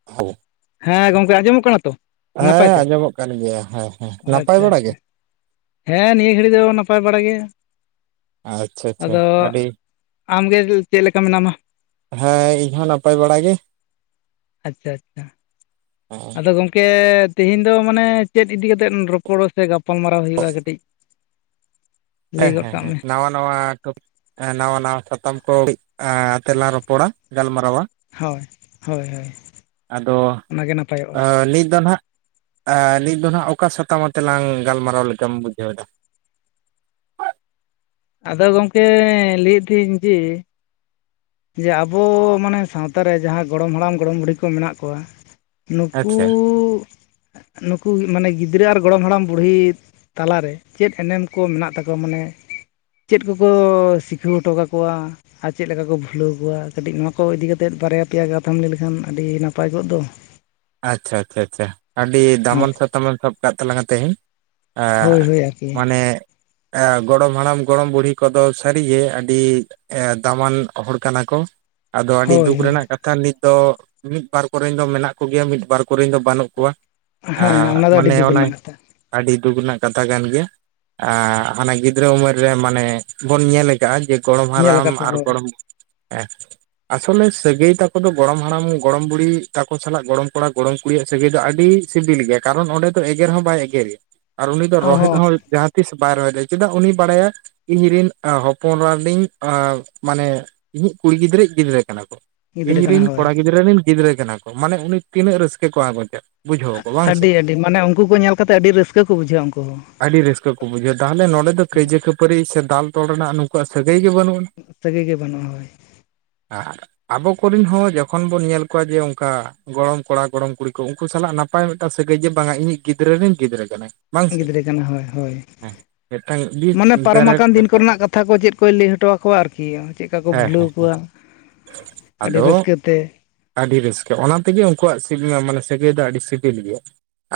[unintelligible] ᱦᱮᱸ ᱜᱚᱝᱠᱮ ᱟᱸᱡᱚᱢᱚᱜ ᱠᱟᱱᱟ ᱛᱚ ᱱᱟᱯᱟᱭ ᱦᱮᱸ ᱛᱮ ᱟᱸᱡᱚᱢᱚᱜ ᱠᱟᱱ ᱜᱮᱭᱟ ᱦᱮᱸ ᱦᱮᱸ ᱱᱟᱯᱟᱭ ᱟᱪᱪᱷᱟ ᱵᱟᱲᱟ ᱜᱮ ᱟᱪᱪᱷᱟ ᱦᱮᱸ ᱱᱤᱭᱟᱹ ᱜᱷᱟᱹᱲᱤᱡ ᱫᱚ ᱱᱟᱯᱟᱭ ᱵᱟᱲᱟ ᱜᱮ ᱟᱪᱪᱷᱟ ᱟᱪᱪᱷᱟ ᱟᱹᱰᱤ [unintelligible] ᱟᱢ ᱜᱮ ᱪᱮᱫ ᱞᱮᱠᱟ ᱢᱮᱱᱟᱢᱟ ᱦᱮᱸ ᱤᱧ ᱦᱚᱸ ᱱᱟᱯᱟᱭ ᱵᱟᱲᱟ ᱜᱮ ᱟᱪᱪᱷᱟ ᱟᱪᱪᱷᱟ ᱟᱪᱪᱷᱟ [inaudible] ᱜᱚᱝᱠᱮ ᱛᱤᱦᱮᱤᱧ ᱫᱚ ᱢᱟᱱᱮ ᱪᱮᱫ ᱤᱫᱤ ᱠᱟᱛᱮᱫ ᱨᱚᱯᱚᱲ ᱥᱮ ᱜᱟᱯᱟᱞ ᱢᱟᱨᱟᱨᱟᱣ ᱦᱩᱭᱩᱜᱼᱟ ᱠᱟᱹᱴᱤᱡ ᱞᱟᱹᱭ ᱦᱮᱸ ᱜᱚᱫ ᱦᱮᱸ ᱠᱟᱜ ᱦᱮᱸ ᱢᱮ ᱱᱟᱣᱟ ᱱᱟᱣᱟ ᱴᱚᱯᱤᱠ ᱱᱟᱣᱟ ᱱᱟᱣᱟ ᱥᱟᱛᱟᱢ ᱠᱚ ᱮᱻ ᱛᱮᱞᱟᱝ ᱨᱚᱯᱚᱲᱟ ᱜᱟᱞᱢᱟᱨᱟᱣᱟ ᱦᱳᱭ ᱦᱳᱭ ᱦᱳᱭ ᱟᱫᱚ ᱚᱱᱟᱜᱮ ᱱᱟᱯᱟᱭᱚᱜᱼᱟ ᱱᱤᱛ ᱫᱚ ᱦᱟᱸᱜ ᱮᱻ ᱱᱤᱛ ᱫᱚ ᱦᱟᱸᱜ ᱚᱠᱟ ᱥᱟᱛᱟᱢ ᱟᱛᱮᱞᱟᱝ ᱜᱟᱞᱢᱟᱨᱟᱣ ᱞᱮᱠᱟᱢ ᱵᱩᱡᱷᱟᱹᱣ ᱮᱫᱟ ᱟᱫᱚ ᱜᱚᱝᱠᱮ ᱞᱟᱹᱭᱮᱫ ᱛᱟᱦᱮᱹᱧ ᱡᱮ ᱡᱮ ᱟᱵᱚ ᱢᱟᱱᱮ ᱥᱟᱶᱛᱟ ᱨᱮ ᱡᱟᱦᱟᱸ ᱜᱚᱲᱚᱢ ᱦᱟᱲᱟᱢ ᱜᱚᱲᱚᱢ ᱵᱩᱰᱦᱤ ᱠᱚ ᱢᱮᱱᱟᱜ ᱠᱚᱣᱟ ᱱᱩᱠᱩᱻ ᱟᱪᱪᱷᱟ ᱱᱩᱠᱩ ᱢᱟᱱᱮ ᱜᱤᱫᱽᱨᱟᱹ ᱟᱨ ᱜᱚᱲᱚᱢ ᱦᱟᱲᱟᱢ ᱵᱩᱲᱦᱤ ᱛᱟᱞᱟᱨᱮ ᱪᱮᱫ ᱮᱱᱮᱢ ᱠᱚ ᱢᱮᱱᱟᱜ ᱛᱟᱠᱚᱣᱟ ᱢᱟᱱᱮ ᱪᱮᱫ ᱠᱚᱠᱚ ᱥᱤᱠᱷᱟᱹᱣ ᱦᱚᱴᱚ ᱠᱟᱠᱚᱣᱟ ᱟᱨ ᱪᱮᱫ ᱞᱮᱠᱟ ᱠᱚ ᱠᱷᱩᱞᱟᱹᱣ ᱠᱚᱣᱟ ᱠᱟᱹᱴᱤᱡ ᱱᱚᱣᱟ ᱠᱚ ᱤᱫᱤ ᱠᱟᱛᱮᱫ ᱵᱟᱨᱭᱟ ᱯᱮᱭᱟ ᱠᱟᱛᱷᱟᱢ ᱞᱟᱹᱭ ᱞᱮᱠᱷᱟᱱ ᱟᱹᱰᱤ ᱱᱟᱯᱟᱭ ᱠᱚᱜ ᱫᱚ ᱟᱪᱷᱟ ᱟᱪᱷᱟ ᱟᱪᱷᱟ ᱟᱹᱰᱤ ᱦᱳᱭ ᱫᱟᱢᱚᱱ ᱥᱟᱛᱟᱢᱮ ᱮᱢ ᱥᱟᱵ ᱠᱟᱜ ᱛᱟᱞᱟᱝᱟ ᱛᱮᱦᱮᱧ ᱟ ᱦᱳᱭ ᱦᱳᱭ ᱟᱨᱠᱤ ᱢᱟᱱᱮ ᱮ ᱜᱚᱲᱚᱢ ᱦᱟᱲᱟᱢ ᱜᱚᱲᱚᱢ ᱵᱩᱲᱦᱤ ᱠᱚᱫᱚ ᱥᱟᱹᱨᱤᱜᱮ ᱟᱹᱰᱤ ᱫᱟᱢᱟᱱ ᱦᱚᱲ ᱠᱟᱱᱟ ᱠᱚ ᱟᱫᱚ ᱟᱹᱰᱤ ᱦᱳᱭ ᱫᱩᱠ ᱦᱳᱭ ᱨᱮᱱᱟᱜ ᱠᱟᱛᱷᱟ ᱱᱤᱛ ᱫᱚ ᱢᱤᱫᱵᱟᱨ ᱠᱚᱨᱮᱱ ᱫᱚ ᱢᱮᱱᱟᱜ ᱠᱚᱣᱟ ᱠᱚᱜᱮᱭᱟ ᱢᱤᱫ ᱵᱟᱨ ᱠᱚᱨᱮᱱ ᱫᱚ ᱵᱟᱹᱱᱩᱜ ᱠᱚᱣᱟ ᱦᱮᱸ ᱚᱱᱟ ᱫᱚ ᱟᱹᱰᱤ ᱢᱟᱱᱮ ᱫᱩᱠ ᱚᱱᱟ ᱨᱮᱱᱟᱜ ᱠᱟᱛᱷᱟ ᱟᱹᱰᱤ ᱫᱩᱠ ᱨᱮᱱᱟᱜ ᱠᱟᱛᱷᱟ ᱠᱟᱱ ᱜᱮᱭᱟ ᱮᱻ ᱦᱟᱱᱮ ᱜᱤᱫᱽᱨᱟᱹ ᱩᱢᱮᱨ ᱨᱮ ᱢᱟᱱᱮ ᱵᱚᱱ ᱧᱮᱞ ᱟᱠᱟᱫᱼᱟ ᱡᱮ ᱜᱚᱲᱚᱢ ᱧᱮᱞ ᱦᱟᱲᱟᱢ ᱟᱠᱟᱫ ᱠᱚᱣᱟ ᱟᱨ ᱦᱳᱭ ᱜᱚᱲᱚᱢ ᱦᱮᱸ ᱟᱥᱚᱞᱮ ᱥᱟᱹᱜᱟᱹᱭ ᱛᱟᱠᱚ ᱫᱚ ᱜᱚᱲᱚᱢ ᱦᱟᱲᱟᱢ ᱜᱚᱲᱚᱢ ᱵᱩᱲᱦᱤ ᱛᱟᱠᱚ ᱥᱟᱞᱟᱜ ᱜᱚᱲᱚᱢ ᱠᱚᱲᱟ ᱜᱚᱲᱚᱢ ᱠᱩᱲᱤᱭᱟᱜ ᱥᱟᱹᱜᱟᱹᱭ ᱫᱚ ᱟᱹᱰᱤ ᱥᱤᱵᱤᱞ ᱜᱮᱭᱟ ᱠᱟᱨᱚᱱ ᱚᱸᱰᱮ ᱫᱚ ᱮᱜᱮᱨ ᱦᱚᱸ ᱵᱟᱭ ᱮᱜᱮᱨᱮᱭᱟ ᱟᱨ ᱩᱱᱤ ᱫᱚ ᱨᱳᱦᱮᱫ ᱦᱚᱸ ᱡᱟᱦᱟᱸ ᱛᱤᱥ ᱵᱟᱭ ᱨᱚᱦᱮᱫᱟ ᱪᱮᱫᱟᱜ ᱩᱱᱤᱭ ᱵᱟᱲᱟᱭᱟᱭ ᱤᱧ ᱨᱮᱱ ᱚ ᱦᱚᱯᱚᱱᱨᱟᱧ ᱚ ᱢᱟᱱᱮ ᱤᱧᱤᱡ ᱠᱩᱲᱤ ᱜᱤᱫᱽᱨᱟᱹᱤᱡ ᱜᱤᱫᱽᱨᱟᱹ ᱠᱟᱱᱟ ᱠᱚ ᱜᱤᱫᱽᱨᱟᱹ ᱤᱧ ᱠᱟᱱᱟ ᱨᱤᱱ ᱦᱳᱭ ᱠᱚᱲᱟ ᱜᱤᱫᱽᱨᱟᱹ ᱨᱤᱱ ᱜᱤᱫᱽᱨᱟᱹ ᱠᱟᱱᱟ ᱠᱚ ᱢᱟᱱᱮ ᱩᱱᱤ ᱛᱤᱱᱟᱹᱜ ᱨᱟᱹᱥᱠᱟᱹ ᱠᱚ ᱟᱜᱚᱸᱡᱟ ᱟᱹᱰᱤ ᱟᱹᱰᱤ ᱢᱟᱱᱮ ᱩᱱᱠᱩ ᱠᱚ ᱧᱮᱞ ᱠᱟᱛᱮᱜ ᱟᱹᱰᱤ ᱨᱟᱹᱥᱠᱟᱹ ᱠᱚ ᱵᱩᱡᱷᱟᱹᱣᱟ ᱩᱱᱠᱩ ᱦᱚᱸ ᱟᱹᱰᱤ ᱨᱟᱹᱥᱠᱟᱹ ᱠᱚ ᱵᱩᱡᱷᱟᱹᱣᱟ ᱛᱟᱦᱚᱞᱮ ᱱᱚᱸᱰᱮ ᱫᱚ ᱠᱟᱹᱭᱡᱟᱹ ᱠᱷᱟᱹᱯᱟᱹᱨᱤ ᱥᱮ ᱫᱟᱞ ᱛᱚᱞ ᱨᱮᱱᱟᱜ ᱱᱩᱠᱩᱣᱟᱜ ᱥᱟᱹᱜᱟᱹᱭ ᱜᱮ ᱵᱟᱹᱱᱩᱜ ᱟᱱ ᱥᱟᱹᱜᱟᱹᱤ ᱜᱮ ᱵᱟᱹᱱᱩᱜᱼᱟ ᱦᱳᱭ ᱟᱨ ᱟᱵᱚ ᱠᱚᱨᱮᱤᱱ ᱦᱚᱸ ᱡᱚᱠᱷᱚᱱ ᱵᱚᱱ ᱧᱮᱞ ᱠᱚᱣᱟ ᱡᱮ ᱚᱱᱠᱟ ᱜᱚᱲᱚᱢ ᱠᱚᱲᱟ ᱜᱚᱲᱚᱢ ᱠᱩᱲᱤ ᱠᱚ ᱩᱱᱠᱩ ᱥᱟᱞᱟᱜ ᱱᱟᱯᱟᱭ ᱢᱤᱫᱴᱟᱝ ᱥᱟᱹᱜᱟᱹᱭ ᱡᱮ ᱵᱟᱝᱟ ᱤᱧᱤᱡ ᱜᱤᱫᱽᱨᱟᱹ ᱨᱮᱱ ᱜᱤᱫᱽᱨᱟᱹ ᱠᱟᱱᱟᱭ ᱵᱟᱝ ᱥᱮ ᱜᱤᱫᱽᱨᱟᱹ ᱠᱟᱱᱟ ᱦᱳᱭ ᱦᱳᱭ ᱦᱮᱸ ᱢᱤᱫᱴᱟᱝ ᱵᱤᱥ ᱢᱟᱱᱮ ᱯᱟᱨᱚᱢ ᱵᱮᱨᱮᱴ ᱟᱠᱟᱱ ᱫᱤᱱ ᱵᱮᱯᱟᱨ ᱠᱚᱨᱮᱱᱟᱜ ᱠᱟᱛᱷᱟ ᱠᱟᱛᱷᱟ ᱠᱚ ᱪᱮᱫ ᱠᱚᱭ ᱞᱟᱹᱭ ᱦᱚᱴᱚ ᱟᱠᱚᱣᱟ ᱟᱨᱠᱤ ᱪᱮᱫ ᱠᱟ ᱠᱚ ᱦᱮᱸ ᱦᱮᱸ ᱵᱷᱩᱞᱟᱹᱣ ᱠᱚᱣᱟ ᱟᱹᱰᱤ ᱟᱫᱚ ᱨᱟᱹᱥᱠᱟᱹᱛᱮ ᱟᱹᱰᱤ ᱨᱟᱥᱠᱟᱹ ᱚᱱᱟ ᱛᱮᱜᱮ ᱩᱱᱠᱩᱣᱟᱜᱥᱤᱵᱤ ᱢᱟᱱᱮ ᱥᱟᱹᱜᱟᱹᱭ ᱫᱚ ᱟᱹᱰᱤ ᱥᱤᱵᱤᱞ ᱜᱮᱭᱟ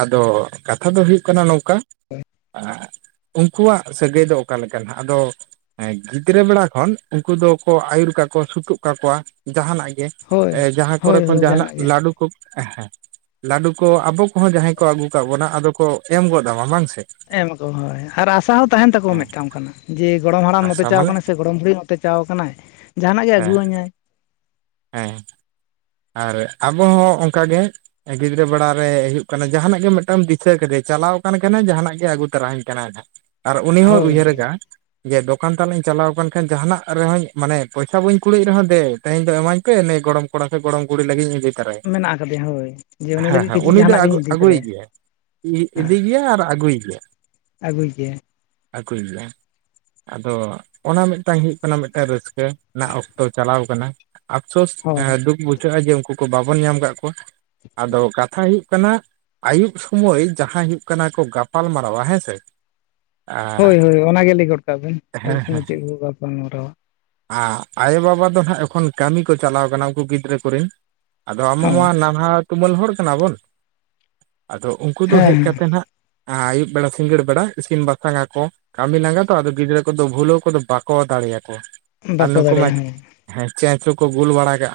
ᱟᱫᱚ ᱠᱟᱛᱷᱟ ᱫᱚ ᱦᱩᱭᱩᱜ ᱠᱟᱱᱟ ᱱᱚᱝᱠᱟ ᱚᱠᱟ ᱩᱱᱠᱩᱣᱟᱜ ᱥᱟᱹᱜᱟᱹᱭ ᱫᱚ ᱚᱠᱟ ᱞᱮᱠᱟᱦᱟᱸᱜ ᱟᱫᱚ ᱦᱮᱸ ᱜᱤᱫᱽᱨᱟᱹ ᱵᱮᱲᱟ ᱠᱷᱚᱱ ᱩᱱᱠᱩ ᱫᱚᱠᱚ ᱟᱹᱭᱩᱨ ᱠᱟᱠᱚ ᱥᱩᱛᱩᱜ ᱠᱟᱠᱚᱣᱟ ᱡᱟᱦᱟᱱᱟᱜ ᱜᱮ ᱦᱳᱭ ᱡᱟᱦᱟᱸ ᱠᱚᱨᱮ ᱦᱳᱭ ᱠᱷᱚᱱ ᱦᱳᱭ ᱡᱟᱦᱟᱱᱟᱜ ᱜᱮ ᱞᱟᱹᱰᱩ ᱠᱚ ᱞᱟᱹᱰᱩ ᱠᱚ ᱟᱵᱚ ᱠᱚᱦᱚᱸ ᱡᱟᱦᱟᱸᱭ ᱠᱚ ᱟᱹᱜᱩ ᱠᱟ ᱵᱚᱱᱟ ᱟᱫᱚ ᱠᱚ ᱮᱢ ᱜᱚᱫᱟᱢᱟ ᱵᱟᱝᱥᱮ ᱮᱢᱟᱠᱚ ᱦᱳᱭ ᱟᱨ ᱟᱥᱟ ᱦᱚᱸ ᱛᱟᱦᱮᱱ ᱛᱟᱠᱚᱣᱟ ᱢᱤᱫᱴᱟᱝ ᱚᱱᱠᱟᱱᱟ ᱡᱮ ᱜᱚᱲᱚᱢ ᱦᱟᱲᱟᱢ ᱱᱚᱛᱮ ᱟᱥᱟ ᱪᱟᱣ ᱢᱟᱱᱮ ᱠᱟᱱᱟ ᱥᱮ ᱜᱚᱲᱚᱢ ᱵᱩᱲᱦᱤ ᱴᱮᱪᱟᱣ ᱟᱠᱟᱱᱟᱭ ᱡᱟᱦᱟᱱᱟᱜ ᱜᱮᱭ ᱦᱮᱸ ᱟᱹᱜᱩᱣᱟᱹᱧᱟᱭ ᱦᱮᱸ ᱟᱨ ᱟᱵᱚ ᱦᱚᱸ ᱚᱸᱠᱟᱜᱮ ᱜᱤᱫᱽᱨᱟᱹ ᱵᱮᱲᱟ ᱨᱮ ᱦᱳᱭᱳᱜ ᱠᱟᱱᱟ ᱡᱟᱦᱟᱸᱱᱟᱜ ᱜᱮ ᱢᱤᱫᱴᱟᱝ ᱫᱤᱥᱟᱹ ᱠᱟᱫᱮᱭᱟ ᱪᱟᱞᱟᱣ ᱠᱟᱱ ᱠᱷᱟᱱᱮ ᱡᱟᱦᱟᱸᱱᱟᱜ ᱜᱮ ᱟᱹᱜᱩ ᱛᱚᱨᱟ-ᱟᱹᱧ ᱠᱟᱱᱟ ᱟᱨ ᱩᱱᱤ ᱦᱚᱸᱭ ᱦᱳᱭ ᱩᱭᱦᱟᱹᱨᱠᱟᱼᱟ ᱡᱮ ᱫᱚᱠᱟᱱ ᱛᱟᱱᱤᱡ ᱤᱧ ᱪᱟᱞᱟᱣ ᱟᱠᱟᱱ ᱠᱷᱟᱱ ᱡᱟᱦᱟᱱᱟᱜ ᱨᱮᱦᱚᱸᱧ ᱢᱟᱱᱮ ᱯᱚᱭᱥᱟ ᱵᱟᱹᱧ ᱠᱩᱲᱟᱮᱫ ᱨᱮᱦᱚᱸ ᱫᱮ ᱛᱮᱦᱮᱧ ᱫᱚ ᱮᱢᱟᱹᱧ ᱯᱮ ᱱᱮ ᱜᱚᱲᱚᱢ ᱠᱚᱲᱟ ᱥᱮ ᱜᱚᱲᱚᱢ ᱜᱩᱲᱤ ᱞᱟᱹᱜᱤᱫ ᱤᱧᱤᱫᱤ ᱢᱮᱱᱟᱜ ᱟᱠᱟᱫᱮᱭᱟ ᱦᱳᱭ ᱡᱮ ᱩᱱᱤ ᱦᱮᱸ ᱞᱟᱹᱜᱤᱫ ᱦᱮᱸ ᱠᱤᱪᱷᱩ ᱩᱱᱤ ᱫᱚᱭ ᱡᱟᱦᱟᱱᱟᱜ ᱟᱜᱩ ᱜᱤᱧ - ᱤᱫᱤ ᱟᱜᱩᱭᱮ ᱛᱚᱨᱟᱭᱟ ᱜᱮᱭᱟ ᱤᱫᱤ ᱦᱮᱸ ᱭᱮᱭᱟ ᱟᱨ ᱟᱹᱜᱩᱭᱟ ᱟᱹᱜᱩᱭ ᱜᱮᱭᱟ ᱟᱜᱩᱭᱟ ᱟᱫᱚ ᱚᱱᱟ ᱢᱤᱫ ᱴᱟᱝ ᱦᱩᱭᱩᱜ ᱠᱟᱱᱟ ᱢᱤᱫ ᱴᱟᱝ ᱨᱟᱹᱥᱠᱟᱹ ᱚᱠᱛᱚ ᱪᱟᱞᱟᱣ ᱟᱠᱟᱱᱟ ᱟᱯᱥᱳᱥ ᱦᱳᱭ ᱫᱩᱠ ᱵᱩᱡᱷᱟᱹᱜᱼᱟ ᱡᱮ ᱩᱱᱠᱩ ᱠᱚ ᱵᱟᱵᱚᱱ ᱧᱟᱢ ᱟᱠᱟᱫ ᱠᱚᱣᱟ ᱟᱫᱚ ᱠᱟᱛᱷᱟ ᱦᱩᱭᱩᱜ ᱠᱟᱱᱟ᱾ ᱟᱭᱩᱵ ᱥᱚᱢᱚᱭ ᱡᱟᱦᱟᱸ ᱦᱩᱭᱩᱜ ᱠᱟᱱᱟ ᱠᱚ ᱜᱟᱯᱟᱞ ᱢᱟᱨᱟᱣᱟ ᱦᱮᱸᱥᱮ ᱦᱳᱭ ᱦᱳᱭ ᱚᱱᱟᱜᱮ ᱜᱮ ᱞᱟᱹᱭ ᱜᱚᱫ ᱠᱟᱜ ᱵᱤᱱ ᱟᱭᱩᱵ ᱥᱚᱢᱮ ᱪᱮᱫ ᱵᱩ ᱜᱟᱞᱟᱞ ᱢᱟᱨᱟᱣᱟ ᱟᱨ ᱟᱭᱳᱼᱵᱟᱵᱟ ᱫᱚ ᱦᱟᱸᱜ ᱮᱠᱷᱚᱱ ᱠᱟᱹᱢᱤ ᱠᱚ ᱪᱟᱞᱟᱣ ᱠᱟᱱᱟ ᱩᱱᱠᱩ ᱜᱤᱫᱽᱨᱟᱹ ᱠᱚᱨᱮᱱ ᱟᱫᱚ ᱟᱢ ᱦᱚᱸ [unintelligible] ᱱᱟᱞᱦᱟ ᱛᱩᱢᱟᱹᱞ ᱦᱚᱲ ᱠᱟᱱᱟ ᱵᱚᱱ ᱟᱫᱚ ᱩᱱᱠᱩ ᱫᱚ ᱦᱮᱡ ᱦᱮᱸ ᱠᱟᱛᱮ ᱦᱟᱸᱜ ᱟᱹᱭᱩᱵ ᱵᱮᱲᱟ ᱥᱤᱸᱜᱟᱹᱲ ᱵᱮᱲᱟ ᱤᱥᱤᱱ ᱵᱟᱥᱟᱝᱟ ᱠᱚ ᱠᱟᱹᱢᱤ ᱞᱟᱸᱜᱟ ᱛᱚ ᱟᱫᱚ ᱜᱤᱫᱽᱨᱟᱹ ᱠᱚᱫᱚ ᱵᱷᱩᱞᱟᱹᱣ ᱠᱚᱫᱚ ᱵᱟᱠᱚ ᱫᱟᱲᱮᱭᱟᱠᱚ ᱟᱨ ᱵᱟᱠᱚ ᱱᱩᱠᱩ ᱢᱟ ᱫᱟᱲᱮᱭᱟᱜᱼᱟ ᱦᱮᱸ ᱦᱮᱸ ᱪᱮᱧᱪᱩᱠᱚ ᱜᱩᱞ ᱵᱟᱲᱟ ᱠᱟᱜᱼᱟ